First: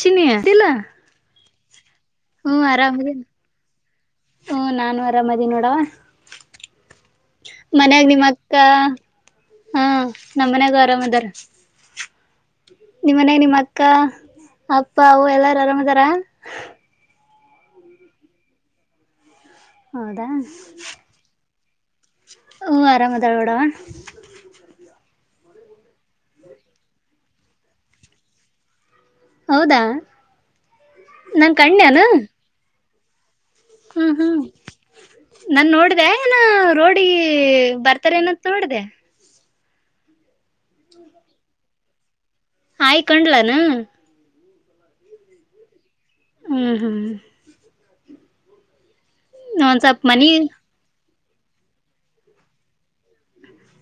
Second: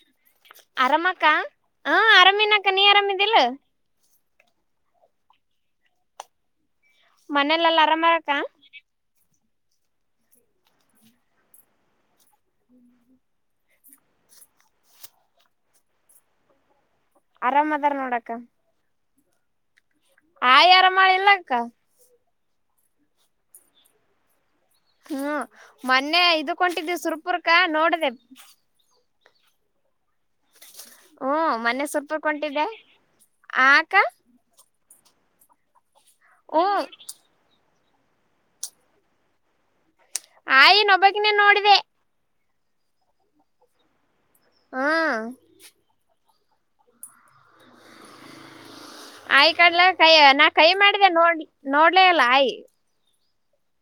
ಚಿನ್ನಿ ತಿನ್ನು ಹಾ ಅರಾಮಿನಕ ನೀ ಅರಾಮಿದಿಲ್ಲ ಹ್ಮ ನಾನು ಅರಾಮದಿ ನೋಡವಾ ಮನೇಲೆಲ್ಲ ಮನ್ಯಾಗ ನಿಮ್ಮ ಆರಾಮರಕ್ಕ ಅಕ್ಕ ಹಾ ನಮ್ಮನ್ಯಾಗು ಆರಾಮ ಅದರ ನಿಮ್ಮನೆಯಾಗ ನಿಮ್ಮ ಅಕ್ಕ ಅಪ್ಪ ಅವು ಎಲ್ಲಾರ ಆರಾಮದಾರ ಆರಾಮದಾರ ನೋಡಕ್ಕ ಹೌದಾ ಆಯಿ ಆರಮಹಳಿಲಕ್ಕ ಹ್ಮ್ ಆರಾಮಅದಳನೋಡವ್ವ ಹ್ಮ್ ಮೊನ್ನೆ ಇದು ಕೊಂಟಿದ್ದೆ ಸುರಪುರಕ ನೋಡದೆ ಹೌದಾ ಹ್ಮ ನನ್ ಮೊನ್ನೆ ಕಣ್ಣ್ಯನು ಸುರಪುರ ಒಂಟಿದೇ ಆ ಅಕ್ಕ ನನ್ ನೋಡ್ದ ಏನ ಹ್ಮ್ ರೋಡಿಗೆ ಬರ್ತಾರ ಏನಂತ ನೋಡಿದ್ಯಾ ಆಯಿನ ಒಬಾಕಿನೇ ನೋಡಿದೆ ಆಯಿಕಂಡ್ಲಿ ಏನೂ ಹಾ ಹ್ಮ್ ಹ್ಮ್ ಆಯ ಕಡ್ಲ ಒಂದ್ ಸ್ವಲ್ಪ ಕೈಯ ಮನಿ ನಾ ಕೈ ಮಾಡಿದೆ ನೋಡ್ ನೋಡ್ಲ ಅಲ್ಲ ಆಯಿ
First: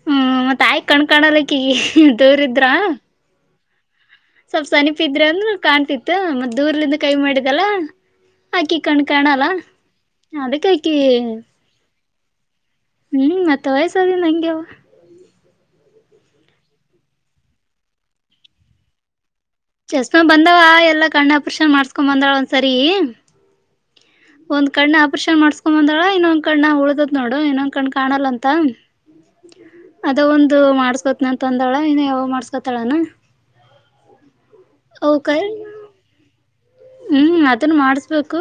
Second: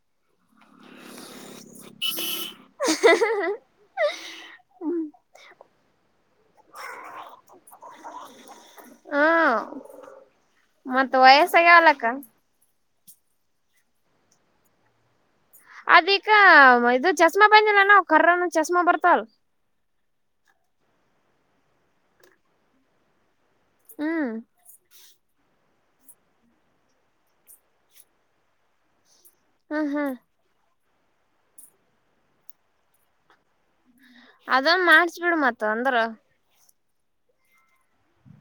ಹ್ಮ ಮತ್ತ ಆಯ್ ಕಣ್ಕಾಣಲ್ಲಕ್ಕಗಿ ದೂರ ಇದ್ರ ಸ್ವಲ್ಪ ಸನಿಪ ಹ್ಮ್ ಇದ್ರೆ ಅಂದ್ರೆ ಕಾಣ್ತಿತ್ತು ಮತ್ ದೂರ್ಲಿಂದ ಕೈ ಮಾಡಿದಲ್ಲ ಹಾಕಿ ಕಣ್ ಕಾಣಲ್ಲ ಅದಕ್ಕೆ ಹಕಿ ಮತ್ ವಯಸ್ಸಾಗ್ಯಾವಲಕ್ಕ ಹ್ಮ್ ಮತ್ತ ವಯಸ್ಸಾದಿಂದ ಹಂಗೆವ ಅದಕ್ಕ ಇದು ಚಸ್್ಮಾ ಬಂದಿಲ್ಲ ಅವ ಕರ್ರನ ಚಸ್್ಮಾ ಬರ್ತಾವಲ್ ಚಸ್ಮಾ ಬಂದಾವ ಎಲ್ಲಾ ಕಣ್ಣ ಅಪರ್ಷನ್ ಮಾಡ್ಸ್ಕೊ್ ಬಂದಳ ಒಂದ್ಸರಿ ಹ್ಮ್ ಒಂದ್ ಕಡ್್ಣ ಆಪರೇಷನ್ ಮಾಡ್ಸ್ಕೊ್ ಬಂದಳ ಇನ್ನೊಂದ್ ಕಣ್ಣ ಉಳ್ದದ ನೋಡು ಇನ್ನೊಂದ್ ಕಣ್ಣ ಕಾಣಲ್ಲ ಅಂತ ಹ್ಮ್ ಹ್ಮ್ ಅದ ಒಂದು ಮಾಡಸ್ಕೊತ್ನಂತ ಅಂದಳ ಇನ್ನು ಯಾವ ಮಾಡಸ್ಕೊತಾಳನಾ ಅದ ಮಾಡಸ್ ಬಿಿಡ ಮತ್ ಅಂದ್ರ ಹ್ಮ್ ಅದನ್ ಮಾಡಸ್ಬೇಕು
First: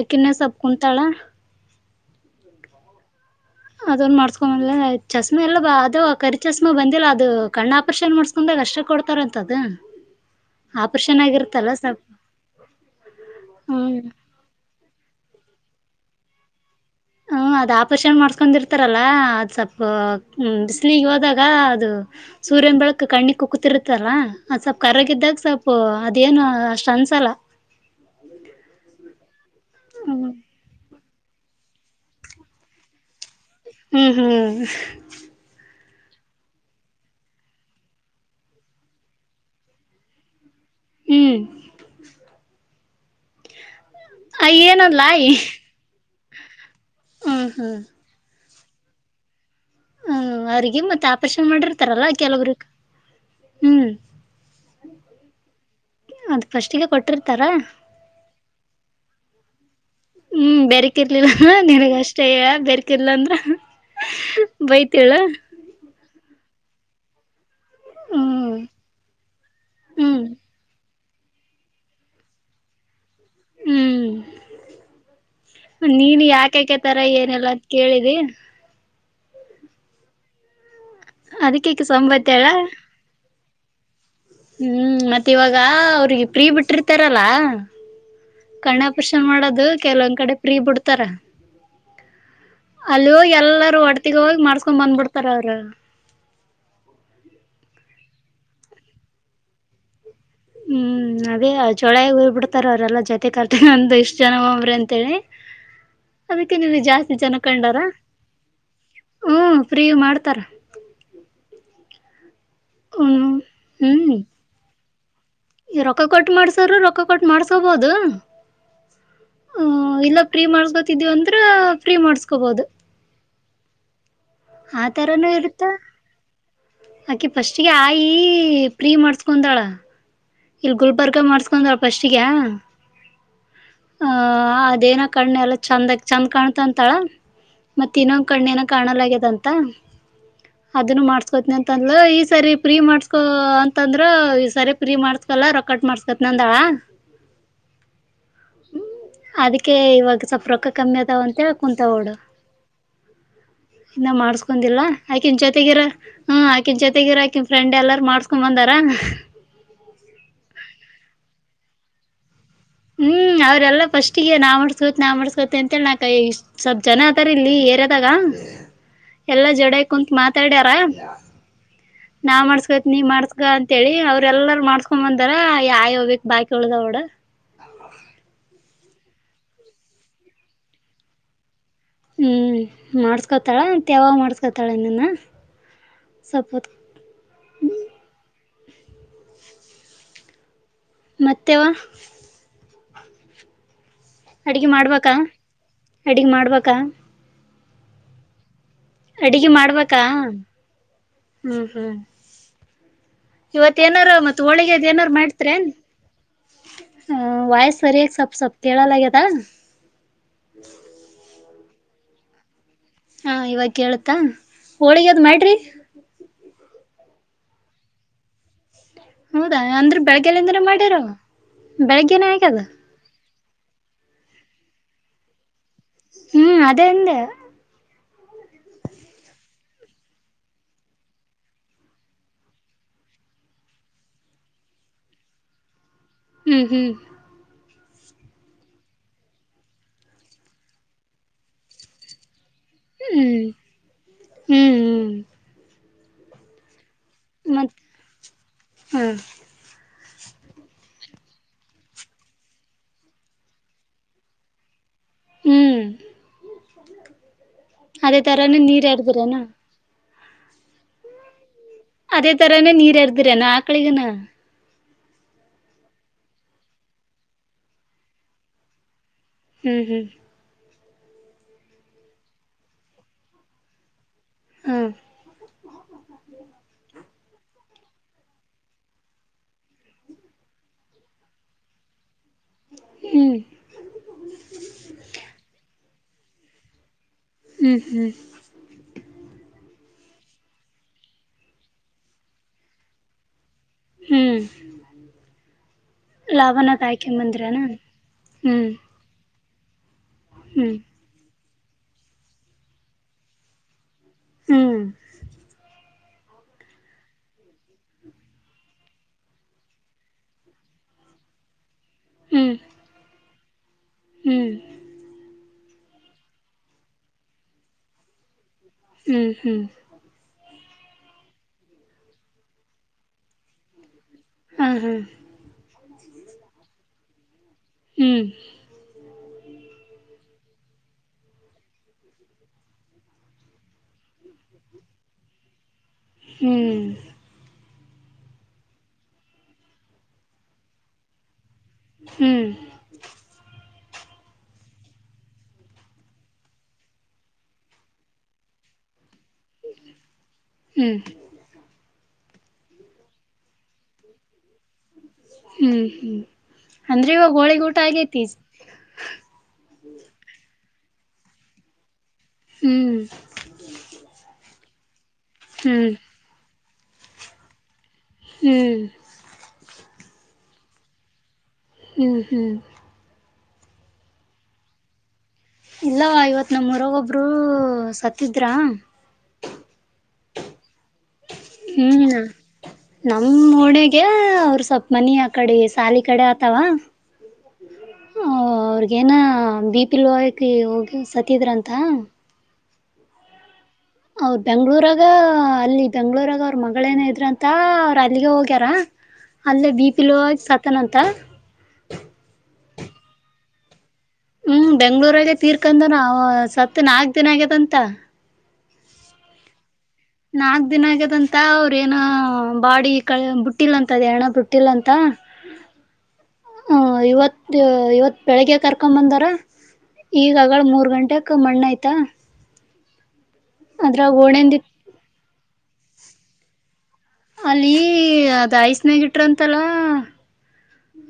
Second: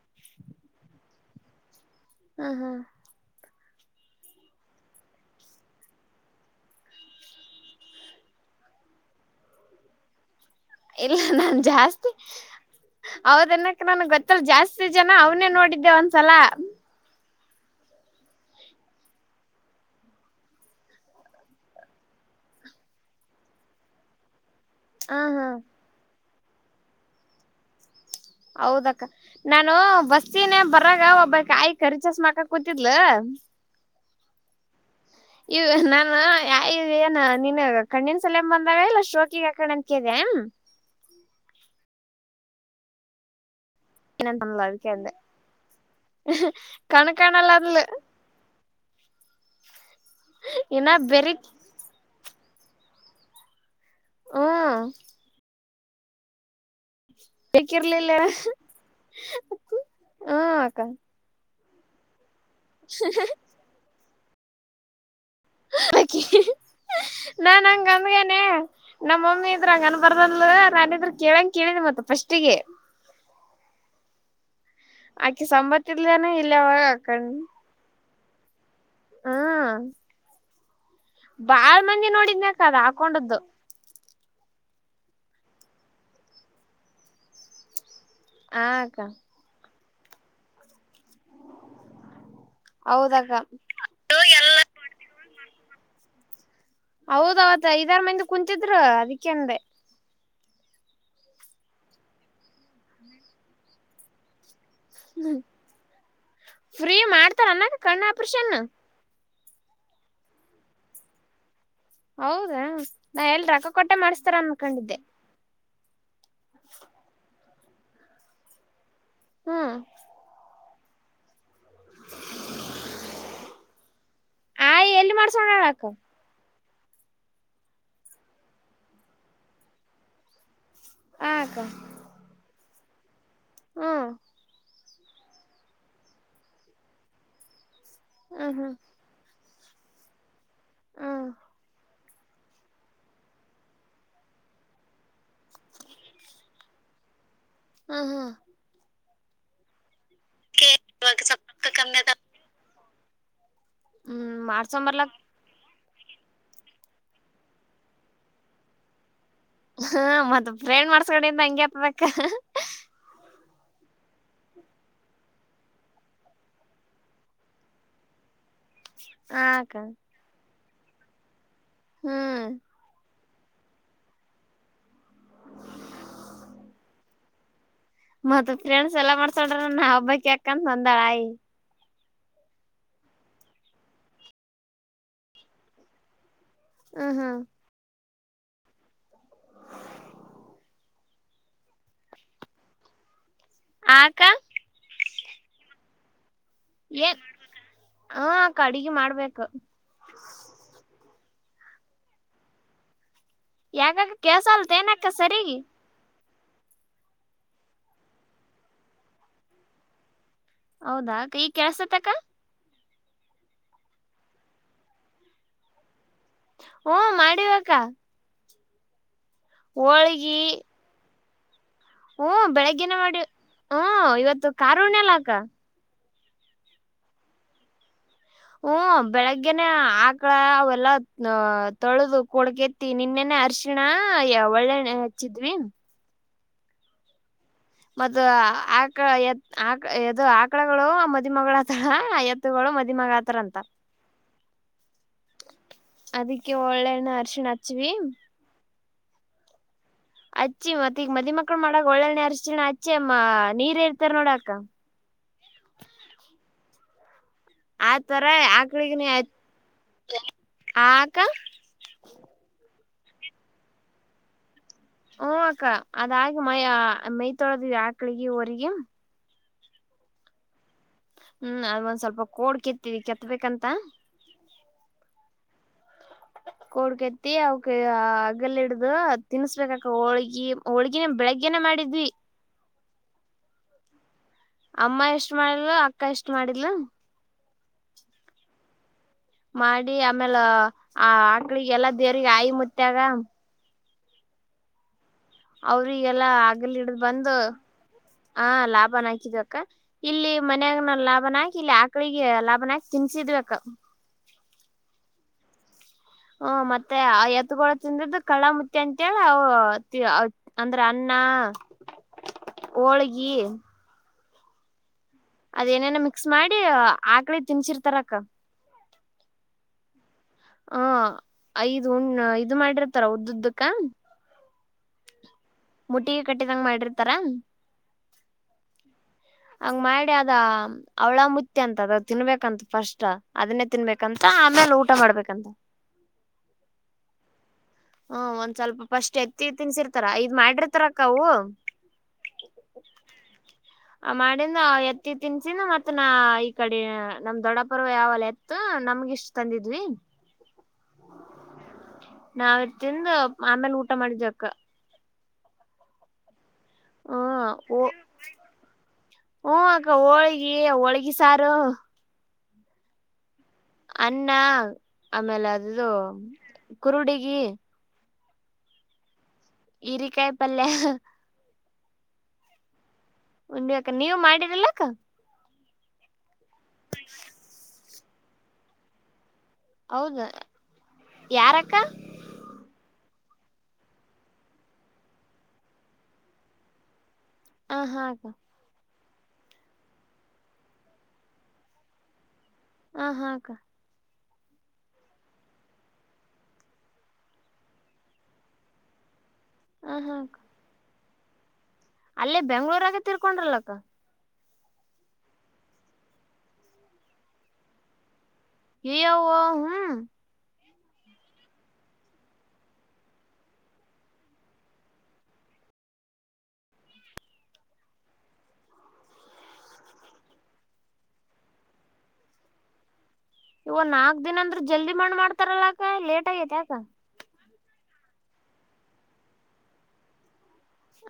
ಅಕ್ಕಿನ್ ಸಪ್ಪ ಕುಂತಾಳ ಹ್ಮ ಹಾ ಅದೊಂದ ಮಾಡ್ಸ್ಕೊ ಚಸ್್ಮೆ ಎಲ್ಲ ಅದು ಕರಿ ಚಸ್ಮಾ ಬಂದಿಲ್ಲ ಅದು ಕಣ್ಣ ಆಪರಷನ್ ಮಾಡಸ್ಕೊಂಡ ಕಷ್ಟ ಕೊಡ್ತಾರ ಅಂತದು ಆಪರಷನ್ ಆಗಿರ್ತ್ತಲ್ಲ ಸ್ವಲ್ಪ ಹೌದನ್ನಕ್ಕೆ ಹ್ಮ್ ನನ್ಗ್ ಗೊತ್ತಲ್ಲ ಜಾಸ್ತಿ ಜನ ಅವ್ನೇ ನೋಡಿದ್ದೆ ಒಂದ್ಸಲ ಹಞ ಅದು ಆಪರೇಷನ್ ಮಾಡಸ್ಕೊಂಡಿರ್ತಾರಲ್ಲ ಅದು ಸ್ವಲ್ಪ ಬಿಸಿಲಿಗೆ ಹೋದಾಗ ಅದು ಸೂರ್ಯನ ಬೆಳಗ್ ಕಣ್ಣಿ ಕುಗ್ತಿರುತ್ತಲ್ಲಾ ಅ್ ಸ್ವಲ್ಪ್ ಹ ಕರೋಗಿದ್ದಾಗ ಹಾ ಸ್ವಪ್ಪ ಅದೇಏನು ಅಷ್ಟ್ ಅನ್ಸಲ್ಲ ಹೌದಕ್ಕ ನಾನು ಹ್ಮ್ ಬಸ್ತಿನೇ ಬರಾಗ ಹಬ್ಬ ಕಾಯಿ ಕರಿಚಸ್ಮಾಹಾಕೊಂಡ ಕೂತಿದ್ಲ ಹ್ಮ್ ಹ್ಮ್ ಇವ ನಾನ ಏನ ನೀನ್ ಕಣ್ಣಿನ ಸಲಮ್ ಬಂದಾಗ ಇಲ್ಲ ಶೋಕಿಿಗೆಾಕೊಂಡ ಅನ್ ಕೇಳಿದೆ [inaudible] ಹ್ಮ್ ಐ ಏನಅಂದ್ಲ ಆಯಿ ಕಣಕಣಲ್ಲ ಅಲ್ಲ ಹ್ಮ ಅವಿಗೆ ಇನ್ನ ಮತ್ ಬೆರಿಕ್ ಆಪರೇಷನ್ ಮಾಡಿರ್ತಾರಲ್ಲ ಕೆಲವ್ರ ಹ್ಮ್ ಹ ಅದ್ ಫಸ್ಟ್ಿಗೆ ಕೊಟ್ಟ ಬಕ್ಕಿರಲಿಲ್ಲ ಹ್ಮ್ ಬೆರ್ಕಿರ್ಲಿಲ್ಲ ನನ್ಗ ಅಷ್ಟೇ ಬರ್ಕಿರ್ಲಂದ್ರ ಬೈತಿಲ್ [inaudible] ನಾನ್ ಹಂಗ ಗಮ್ಗನನೆ ಹ್ಮ್ ನಮ್ಮ ಮಮ್ಮಿ ಇದ್ರಂಗನ್ ಹ್ಮ್ ಬರ್ದಲ್ ನಾನಿದ್ರ ಕೇಳಂಗ ಕೇಳಿದ ಮತ್ತ ಫಸ್ಟ್ಿಗೆ ಹ್ಮ್ ಆಕಿ ಸಂಬತ್ ನೀನು ಇಲ್ಲೇನು ಇಲ್ಲವ ಯಾಕಕೆ ತರ ಏನೆಲ್ಲಾ ಅಂತ ಕೇಳಿದಿ ಹಾ ಬಾಳ್ ಅದಕ್ಕೆಕ್ಕೆ ಮಂದಿ ಸಂಬತ್ತಳ ನೋಡಿದ್ಯಾಕದ ಹಾಕೊಂಡದ್ದು ಹ್ಮ್ ಮತ್ತೆ ಇವಾಗ ಅವ್ರಿಗೆ ಪ್ರೀ ಬಿಟ್ಟಿರ್ತಾರಲ್ಲ ಆ ಅಕ್ಕ ಕಣ್ಣಪರ್ಷನ್ ಮಾಡದು ಕೆಲವೊಂದ್ ಕಡೆ ಪ್ರೀ ಬಿಡ್ತ ತಾರ ಅಲ್ಲಿ ಹೌದಕ್ಕ ಹೋಗಿ ಎಲ್ಲಾರೂ ಒಟ್ಟತಿಗ ಹೋಗಿ ಮಾಡಸ್ಕೊಂಡ್ ಬಂದ್ಬಿಡ್ತಾರ ಅವರು ಹೌದ್ ಅವತ್ ಐದಾರ ಮಂದಿ ಕುಂತಿದರು ಅದಕ್ಕೆಂದೆ ಹ್ಮ್ ಅದೇ ಜೋಳ ಹೋಗ್ ಬಿಡ್ತಾರ ಅವ್ರೆಲ್ಲಾ ಜೊತೆ ಕರ್ತಂದ ಇಷ್ಟ್ ಜನ ಅಂತಿ ಅದಕ್ಕೆ ನೀಗೆ ಫ್ರೀ ಜಾಸ್ತಿ ಜನ ಮಾಡ್ತಾರ ಅನ್ನಕ ಕಂಡಾರ ಕಣ್ಣ ಆಪರೇಷನ್ ಹ ಫ್ರೀ ಮಾಡ್ತಾರ ಹೌದಾ ನಾ ಹ್ಮ್ ಎಲ್ ರೊಕ್ಕ ಕೊಟ್ಟೆ ಮಾಡ್ಸ್ತಾರ ಅನ್ಕೊಂಡಿದ್ದೆ ಈ ರೊಕ್ಕ ಕೊಟ್ಟು ಮಾಡ್ಸ್ರ ರೊಕ್ಕ ಕೊಟ್ಟು ಮಾಡ್ಸೋಬಹದು ಹ ಹ್ಮ್ ಇಲ್ಲು ಪ್ರೀ ಮಾಡಬೇಕು ಅಂದ್ರ ಫ್ರೀ ಮಾಡಸ್ಕೋಬೋುದು ಆ ಆಯ್ ಎಲ್ಲಿ ತರಾನೂ ಇರುತ್ತ ಮಾಡ್ಸೋಣಕ್ಕ ಅಕಿ ಪಫಸ್ಟ್ಗೆ ಆಯಿ ಪ್ರೀ ಮಾಡಸ್ಕೊಂದಾಳ ಇಲ್ ಗುಲ್ಬರ್ಗ ಆ ಅಕ್ಕ ಮಾಡ್ಸ್ಕೊಂಡ್ರ ಪಫಸ್ಿಗ ಹ್ಮ್ ಆ ಅದೇನ ಕಣ್ಣೆ ಎಲ್ಲ ಚಂದಾಗ ಚೆಂದ ಕಾಣ್ತಂತಾಳ ಮತ್ತ ಇನ್ನೊಂದ ಹ್ಮ್ ಕಣ್ಣೆನ ಹ್ಮ್ ಕಾಣಲ್ ಆಗ್ಯದಂತ ಅದನ್ನು ಹ್ಮ್ ಮಾಡ್ಸ್ಕೋತನಿ ಅಂತ ಈ ಸರಿ ಪ್ರೀ ಮಾಡ್ಸ್ಕೊ ಅಂತಂದ್ರ ಈ ಸರಿ ಪ್ರೀ ಮಾಡ್ಸ್ಕೊ ಸಲ ರೊಕ್ಕಟ್ ಮಾಡ್ಸ್ತೇತ್ ನಂದಳ ಹ ಹಾ ಅದಕ್ಕೆ ಇವಾಗ ಸ್ವಲ್ಪ ರೊಕ್ಕ ಕಮ್ಮಿ ಇವಾಗ ಅದಾವ ಸ್ವಲ್ಪ ಅಂತ ರೊಕ್ಕ ಕುೂತ ಕಮ್ಮಿ ಹೋಡು ಅದ ಇನ್ನ ಹ್ಮ್ ಮಾಡ್ಸ್ಕೊಂಡಿಲ್ಲಾ ಮಾಡ್ಸೊಂಬರ್ಲಕ್ ಅಯ್ಕೆ ಇನ್ ಜೊತೆಗಿರ ಹ್ಮ್ ಆಾಕಿನ್ ಜೊತೆಗಿರ ಆಾಕಿನ್ ಫ್ರೆಂಡ್ ಎಲ್ಲಾರು ಮಾಡ್ಸ್ಕೊೊಂಡ್ ಬಂದಾರ ಅದು ಪ್ರ್ರೇಂಡ್ ಮಾಡಸ್ಕಡಿಂದ ಹಂಗೆ ಹತ್ಬೇಕ ಲ್ಲ ಫಸ್ಟ್ಿಗೆ ನಾ ಮಾಡಡ್ಸ್ಕೊತ್ ನಾ ಮಾಡಸ್ಕೋತಿ ಅಂತೇಳಿ ನಾಕ ಇಷ್ಟ್ ಸ್ವಲ್ಪ ಜನ ಅತಾರ ಇಲ್ಲಿ ಏರ್ದಾಗ ಹ ಎಲ್ಲಾ ಜಡ ಅಕ್ಕ ಕುತ್ ಮಾತಾಡ್ಯಾರ ನಾ ಹ್ಮ್ ಮಾಡಸ್ಕೇತ್ ನೀ ಮಾಡ್ಸ್ ಅಂತ ಹೇಳಿ ಅವ್ರೆಲ್ಲಾರ ಮಾಡ್ಸ್ಕೊ ಬಂದಾರ ಯಾ ಹ್ಬೇಕಕ್ ಬಾಕಿ ಉಳ್ದ ಅವಡ ಮತ್ತತ್ ಫ್ರೆಂಡ್ಸ್ ಎಲ್ಲಾ ಮಾಡ್ಸೋಳ್ರ ನಾ ಹಬ್ಬಕ್ ಯಾಕಂತ ಬಂದಾಳಯ ಹ್ಮ್ ಮಾಡಸ್ಕೋತಾಳತ್ಯಾವಾಗ ಮಾಡಸ್ಕೊತಾಳ ಇನ್ನನ್ನ ಹ ಹಾ ಮತ್ತೆ ಆಕ ಅಡ್ಗೆ ಮಾಡ್ಬೇಕಾ ಅಡ್ಗ್ ಮಾಡ್ಬ ಏನ್ ಹ ಅಡಿಗೆ ಮಾಡ್ಬೇಕು ಅಡುಗೆ ಮಾಡ್ಬೇಕಾ ಹ್ಮ್ ಹ್ಮ್ ಇವತ್ ಏನಾರ ಯಾಕಕ್ಕ ಮತ್ತತ್ ಕೆಲ್ಸ ಹೋಳಿಗೆದ್ ಅಲ್ತೇನಕ್ಕ ಏನಾರು ಸರಿಗಿ ಮಾಡ್ತ್ರನ್ ಹ ವಾಯಸ್ ಸರಿ ಸ್ವಲ್ಪ್ ಸ್ವಲ್ಪ್ ಕೇಳಲ್ಲ ಹೌದಾ ಕ ಈ ಕೆಲ್ಸತ್ತಕ ಹಾ ಇವಾಗ ಕೇಳತಾ ಹೋಳಿಗದ್ ಮಾಡ್ರಿ ಹಓ ಮಾಡಿವಕ್ಕ ಹೌದಾ ಅಂದ್ರೆ ಬೆಳಗ್ಗೆಯಂದ್ರೆ ಮಾಡ್ಯಾರ ಹಓ ಬೆಳಗ್ಗಿನ ಮಾಡಿ ಹ್ಮ ಇವತ್ತು ಕಾರುಣ್ಯ ಯಲ್ಲಾಕ್ಕ ಹ್ಮ್ ಅದೆಂದ ಹ್ಮ ಬೆಳಗ್ಗೆನೆ ಆಕಳ ಅವೆಲ್ಲ ತೊಳೆದು ಕೊಡ್ಕತ್ತಿ ನಿನ್ನೆನೆ ಅರ್ಶಿಣ ಒಳ್ಳೆಣ್ಣೆ ಹಚ್ಚಿದ್ವಿ ಹ್ಮ್ ಹ್ಮ್ ಮತ್ತ ಆಕ ಎತ್ ಆ ಎದು ಆಕಳಗಳು ಮದಮಗಳತ್ತಳ ಎ ಗಳು ಹ್ಮ್ ಮದಮಗಾತರಂತ ಹ್ಮ್ ಹ್ಮ್ ಅದಿಕ್ಕೆ ಒಳ್ಳೆಣ್ಣ ಅರ್ಶಿಣ ಹಚ್ಚಿವಿ ಹ್ಮ್ ಅಚ್ಚಿ ಮತ್ತ ಈಗ ಮದಿಮಕ್ಳು ಮಾಡಕ್ ಒಳ್ಳೆನ ಅರಿಶಿನ ಅಚ್ಚ ಅಮ್ಮ ನೀರ್ ಇರ್ತಾರ ನೋಡ ಅಕ್ಕ ಹ್ಮ್ ಅದೇ ತರಾನ ನೀರ್ ಯಾರ್ದ್ರನಾ ಏನು ಹಾ ಆಕ್ಕ ದ್ರನು ಏನು ಅಕಾಲಿಗುನು ಹಓ ಅಕ್ಕ ಅದಾಗಿ ಮೈಯ ಮೈಯ್ ತೊಳದ ಆಕಳಿಗೆ ಹೊರಗು ಹ್ಮ್ ಹ್ಮ್ ಹ್ಮ್ ಅದ ಒಂದ್ ಸ್ವಲ್ಪ ಕೋಡ್ ಕೆತ್ತವಿ ಕೆತ್ತಬೇಕಂತ ಹ್ಮ್ ಅತ್ತೇ ಅವಕ ಹಗಲ್ಲಿ ಇಾಡದು ತಿನ್ಸಬೇಕಕ್ಕ ಹೋಳ್ಗಿ ಹೋಳ್ಗಿನ ಬೆಳಗ್ಗೆನ ಮಾಡಿದ್ವಿ ಹ್ಮ್ ಅಮ್ಮ ಎಷ್ಟ್ ಮಾಡಿದ್ಲು ಅಕ್ಕ ಎಷ್ಟ್ ಮಾಡಿದ್ಲು ಹ್ಮ್ ಹ್ಮ್ ಮಾಡಿ ಆಮೇಲೆ ಆ ಅಕ್ಲಿಗೆಲ್ಲ ದೇವರಿಗೆ ಆಾಯಿ ಮತ್ಯಾಗ ಹ್ಮ್ ಅವ್ರಿಗೆಲ್ಲ ಆಗಲಿ ಲಾಭನಾಥ್ ಹಿಡ್ದ್ ಬಂದು ಆಯ್ಕೊಂಬಂದ್ರನ ಆ ಹ್ಮ್ ಲಾಭನಾ ಅಚಿದಿವಿ ಅಕ್ಕ ಇಲ್ಲಿ ಹ್ಮ್ ಮನ್ಯಾಗನ ಲಾಭನಾಕ ಇಲ್ಲಿ ಆಕಳಿಗೆ ಲಾಭನಕ ತಿನ್ಸಿದೀವಿ ಅಕ್ಕ ಹ್ಮ್ ಹ್ಮ ಮತ್ತೆ ಎತ್ಗೋಳ ತಿಂದದ್ದು ಕಳಮುತ್ತಿ ಅಂತೇಳಿ ಅಂದ್ರೆ ಅನ್ನ ಹ್ಮ್ ಹ್ಮ್ ಹೋಳಿಗೆ ಹ್ಮ್ ಅದೇನೇನ ಮಿಕ್ಸ್ ಮಾಡಿ ಆಕ್ಳಿ ತಿನ್ಸಿರ್ತಾರಕ್ಕ ಹ್ಮ್ ಹ್ಮ್ ಹ ಐದು ಉಣ ಇದು ಮಾಡಿರ್ತಾರ ಉದು ಉದ್ದುಕ ಹ್ಮ್ ಹ್ಮ್ ಮುಟ್ಟಿಗೆ ಕಟ್ಟಿದಂಗ ಮಾಡಿರ್ತಾರ ಹ್ಮ್ ಹಂಗ ಮಾಡಿ ಅದ ಅವಳ ಮುತ್ತಿ ಅಂತ ಅದ ತಿನ್ಬೇಕಂತ ಫಸ್ಟ್ ಅದನ್ನೇ ತಿನ್ಬೇಕಂತ ಹ ಆಮೇಲೆ ಊಟ ಮಾಡ್ಬೇಕಂತ ಹ್ಮ್ ಹ್ಮ ಒಂದ್ ಸ್ವಲ್ಪ ಫಸ್ಟ್ ಎತ್ತಿ ತಿನ್ಸಿರ್ತಾರ ಐದು ಮಾಡಿರ್ತಾರಕ್ಕವು ಹ್ಮ್ ಆ ಮಾಡಿಂನ ಎತ್ತಿ ತಿನ್ಸಿಂದ ಮತ್ ನ ಈ ಕಡೆ ನಮ್ ದೊಡ್ಡಪ್ಪ ಅವ್ರು ಯಾವಲ್ಲ ಎತ್ತು ನಮ್ಗೆ ಇಷ್ಟ್ ತಂದಿದ್ವಿ ಹ್ಮ್ ನಾವ ಇಟ್ಟು ತಿಂದು ಆಮೇಲೆ ಊಟ ಮಾಡ್ತೀವಿ ಅಕ್ಕ ಹ್ಮ್ ಹ್ಮ್ ಅಂದ್ರೆ ಇವಾಗ ಹ್ಮ ಹೋಳಿಗೆ ಊಟ ಓ ಆಗೇತಿ ಹ ಅಕ್ಕಾ ಹೋಳಿಗೆ ಒಳಗಿ ಸಾರು ಹ್ಮ್. ಅನ್ನ ಆಮೇಲೆ ಅದದು ಹ್ಮ್ ಕುರುಡಿಗಿ. ಹ್ಮ್. ಹೀರೆಕಾಯಿ ಪಲ್ಯ ಹ್ಮ್ ಹ್ಮ್ ಉಂದ್ವಕ ನೀವ ಮಾಡಿರಿಲ್ಲ ಅಕ್ಕ ಇಲ್ಲ ಇವತ್ ನಮ್ಮೂರು ಗ ಒಬ್ರು ಸತ್ತಿದ್ರ ಹೌದ ಯಾರಕ್ಕ ನಮ್ಮ್ ಒನೆಗೆ ಅವ್ರ ಸ್ವಲ್ಪ ಮನಿ ಆ ಕಡೆ ಸಾಲಿ ಕಡೆ ಆತಾವ ಹ ಹಾಗ ಏನ ಬಿಪಿ ಲೋ ಆಗೈತೆ ಹೋಗಿ ಸತಿದ್ರಂತ ಹ ಹಾಕ್ಕ ಅವರು ಬೆಂಗಳೂರು ಆಗ ಅಲ್ಲಿ ಬೆಂಗಳೂರು ಆಗ ಅವ್ರ ಮಗಳೇನ ಇದ್ರಂತ ಅವ್ರ ಅಲ್ಲಿಗೆ ಹೋಗ್ಯಾರ. ಅಲ್ಲೇ ಹ ಬಿಪಿ ಹಾ ಲೋ ಅಕ್ಕ ಆಗಿ ಸತನ್ಂತ. ಬೆಂಗಳೂರು ನಾಗೆ ತಿರ್ಕೊಂಡ್ರಲ್ಲಕ್ಕ. ಹ್ಮ್ ಬೆಂಗಳೂರುನಾಗೇ ತೀರ್ಕಂದನ ಸತ್ ನಾಲ್ಕ ದಿನ ಆಗ್ಯದಂತ. ಯೋ ಹ್ಮ್. ನಾಲ್ಕು. ದಿನ ಆಗ್ಯದಂತ ಅವ್ರ ಏನ ಬಾಡಿ ಕ ಬುಟ್ಟಿಲ್ಲಂತ ಅದ ಹಣ ಬುಟ್ಟಿಲ್ಲಂತ. ಹ ಇವತ್ತು ಇವತ್ ಬೆಳಿಗ್ಗೆ ಕರ್ಕೊಂಡು ಬಂದಾರ. ಈಗಗಳ ಮೂರ್ ಗಂಟಕ್ ಮಣ್ಣ ಆಯ್ತಾ. ಇವ ಅದ್ರಾಗ ನಾಕ್ ದಿನ ಓಣೆಂದಿ ಅಂದ್ರ ಜಲ್ದಿ ಮಣ್ ಮಾಡ್ತಾರಲ್ಲ ಅಕ ಲೇಟ್ ಆಗೈತಿ ಯಕ. ಅಲ್ಲಿ ಅದು ಐಸ್ನಾಗೆ ಇಟ್ರಂತಲ್ಲ.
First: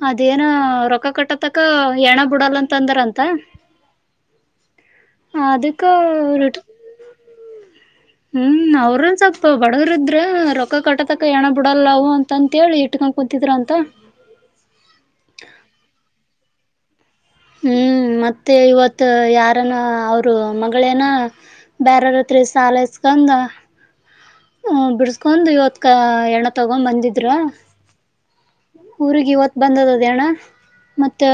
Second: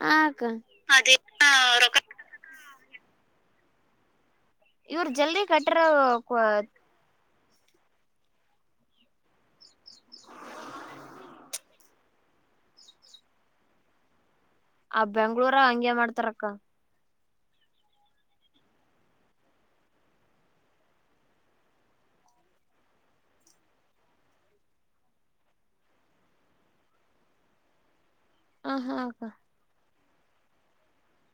ಹ ಅದೇನ ಅಕ್ಕ ರೊಕ್ಕ ಅದೇ ಕಟ್ಟತಕ್ಕ ರೊಕ್ಕ ಹೆಣ ಬಿಡಲ್ಲ ಅಂತಂದಾರಂತ. ಇವ್ರ ಜಲ್ದಿ ಕಟ್ಟ್ರ ಅದಕ್ಕ. ಹ್ಮ್ ಅವ್ರನ್ ಸ್ವಲ್ಪ ಬಡಗರಿದ್ರ ರೊಕ್ಕ ಕಟ್ಟತಕ ಹೆಣ ಬಿಡಲ್ಲಾವು ಅಂತ ಅಂತೇಳಿ ಇಟ್ಕೊಂಡ. ಕೂತಿದ್ರ ಅಂತ. ಆ ಬೆಂಗ್ಳೂರ ಹಂಗೆ ಮಾಡ್ತಾರಕ್ಕ ಹ್ಮ್. ಮತ್ತೆ ಇವತ್ ಯಾರನ ಅವರು ಮಗಳೇನ ಬೇರಾರತ್ರ ಸಾಲ ಈಸ್ಕೊಂ. ತಂದ. ಹ್ಮ ಬಿಡಸ್ಕೊಂಡ್ ಇವತ್ಕ ಎಣ್ಣ ತಗೊಂಡ್ ಬಂದಿದ್ರ. ಹ ಹಾ ಅಕ್ಕ ಊರಿಗೆ ಇವತ್ತು ಬಂದದ ಅದೇ ಹೆಣ ಮತ್ತೆ.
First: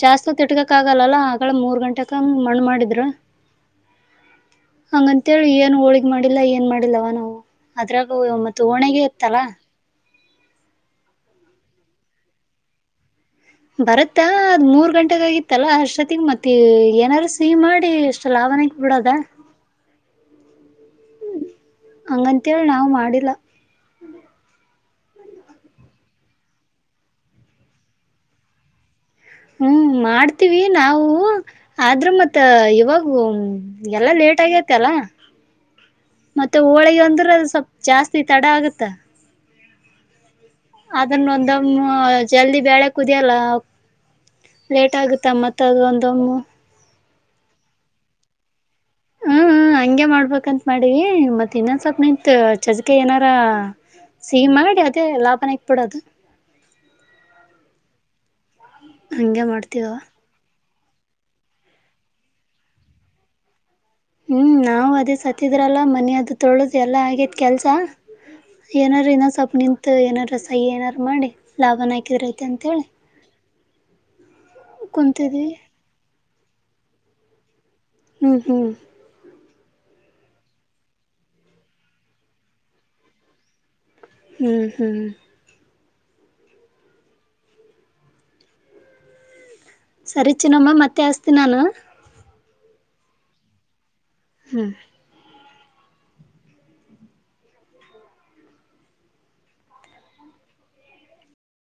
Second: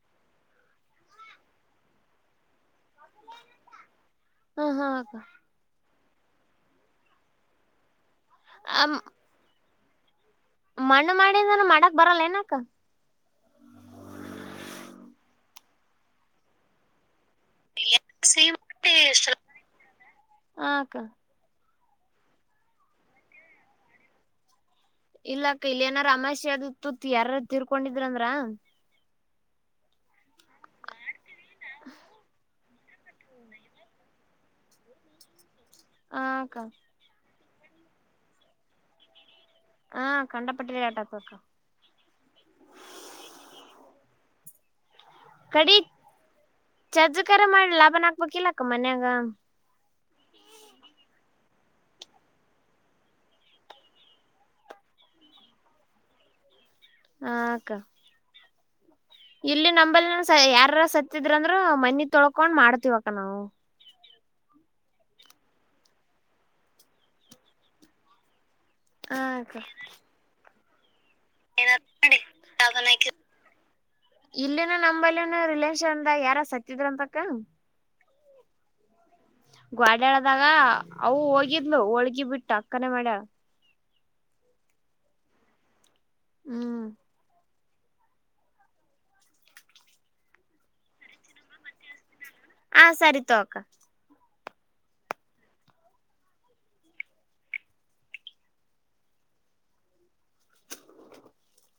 ಜಾಸ್ತಿ ತ ತಿಟ್ಕಕ್ ಆಗಲ್ಲ ಆಗಳ ಮೂರ್ ಗಂಟೆ ಮಣ್ಣ ಮಾಡಿದ್ರ. ಹ ಹಾ ಅಕ್ಕ ಹಂತೇಳಿ ಏ ಹೋ. ಮಾಡಿಲ್ಲ ಏನ್ ಮಾಡಿಲ್ಲವ ನಾವು ಅದ್ರಾಗ ಮತ್ತ ಓಣೆೆಗೆ ಇತ್ತಲ್ಲಾ. ಮಣ್ಣು ಮಾಡಿ ಅ್ರ ಮಾಡಕ್ ಬರಲ್ಲ ಏನಕ್. ಬರತ್ತಾ ಅದ್ ಮೂರ್ ಗಂಟೆಗ ಆಗಿತ್ತಲ್ಲ ಅಷ್ಟೊತ್ತಿಗೆ ಮತ್ತೆ ಏನಾರ. ಸಿ ಮಾಡಿ ಎಷ್ಟು ಲಾಭನಕ್ ಬಿಡದ. ಸಿ ಹ ಅಕ್ಕ ಹಂಗಂತೇಳಿ ನಾವು ಮಾಡಿಲ್ಲ. ಇಲ್ಲಾಕ್ಕ ಇಲ್ಲ ಏನಾರ ಅಮಾಷೆ ಅದುತ್ತು ಯಾರ ತಿರ್ಕೊಂಡಿದ್ರಂದ್ರ. ಹ್ಮ್ ಮಾಡ್ತೀವಿ ನಾವು ಆದ್ರೂ ಮತ್ತ ಇವಾಗ ಎಲ್ಲ. ಲೇಟ್ ಆಗತಿ ಅಲ್ಲ. ಅಕ್ಕ ಮತ್ತೆ ಹೋಳಿಗೆ ಅಂದ್ರೆ ಅದು ಸ್ವಲ್ ಜಾಸ್ತಿ ತಡ ಆಗತ್ತ. ಹಾ. ಕಂಡಪಟ್ಟಿ ರೇಟ್ ಆತಕ್ಕ ಅದನ್ನೊಂದಮ್ಮ ಜಲ್ದಿ ಬಳೆ ಕುದಿಯಲ್ಲ ಲೇಟ್ ಆಗ. ತ್ತಮ್ಮತ್ ಅದ ಒಂದಮ್ಮ. ಚಜ್ಜ ಕರ ಮಾಡಿಿಲ್ಲ ಲಾಭನ್ ಹಾಕ್ಬೇಕಿಲ್ಲ. ಅಕ್ಕ ಮನ್ಯಾಗ ಹ್ಮ್ ಹಗೆ ಮಾಡ್ಬೇಕಂತತ್ ಮಾಡೀಿ ಮತ್ತೆ. ತಿಿನಸತ್ನತ್ ಜಕೆ ಇನ. ಸಿಹ ಮಾಡಿ ಅದೇ ಲಾಭನಕ್ ಬಿಿಡದು. ಹಕ್ಕ ಹ ಇಲ್ಲಿ ನಂಬಲ್ಲಿ ನ ಯಾರಾರ ಸತ್ತಿದ್ರ ಅಂದ್ರರು ಮನಿ ತೊಳ್ಕೊಂಡ್ ಮಾಡ್ತಿವಕ್ಕ ನಾವು ಹ್ಮ್ ನಾವವು ಅದೇ ಸತ್ತಿದ್ರಲ್ಲ ಮನ ಅದು ತೊಳದು್ ಎಲ್ಲ ಆಗೇತ್ ಕೆಲ್ಸ. ಏನಾರು ಹ ನ ಸಪ್ ಅಕ್ಕ ನಿಂತು ಏನಾರ ರಸಾಯ ಏನಾರು. ಮಾಡಿ ಲಾಭನ ಹಾಕಿದ್ರಐತೆ ಅಂತ ಹೇಳಿ. ಇಲ್ಲಿನ ನಂಬಲ್ಲಿನ ರಿಲಷನ್ದ ಯಾರ ಸತ್ತಿದ್ರ ಅಂತಕ್ಕ. ಹ್ಮ್ ಹ್ಮ್. ಗಾಡ್ಯಾಳದಾಗ ಅವು ಹೋಗಿದ್ಲು ಹೋಳ್ಗಿ ಬಿಟ್ಟು ಅಕ್ಕನ ಮಾಡ್ಯಾಳ. ಹ್ಮ್ ಹ್ಮ್. ಹ್ಮ್ [inaudible] ಸರಿ ಚಿನಮ್ಮ ಮತ್ತೆ ಹಸ್ತೀ ನಾನು. ಹ ಸರಿ ತೋಕ ಹ್ಮ್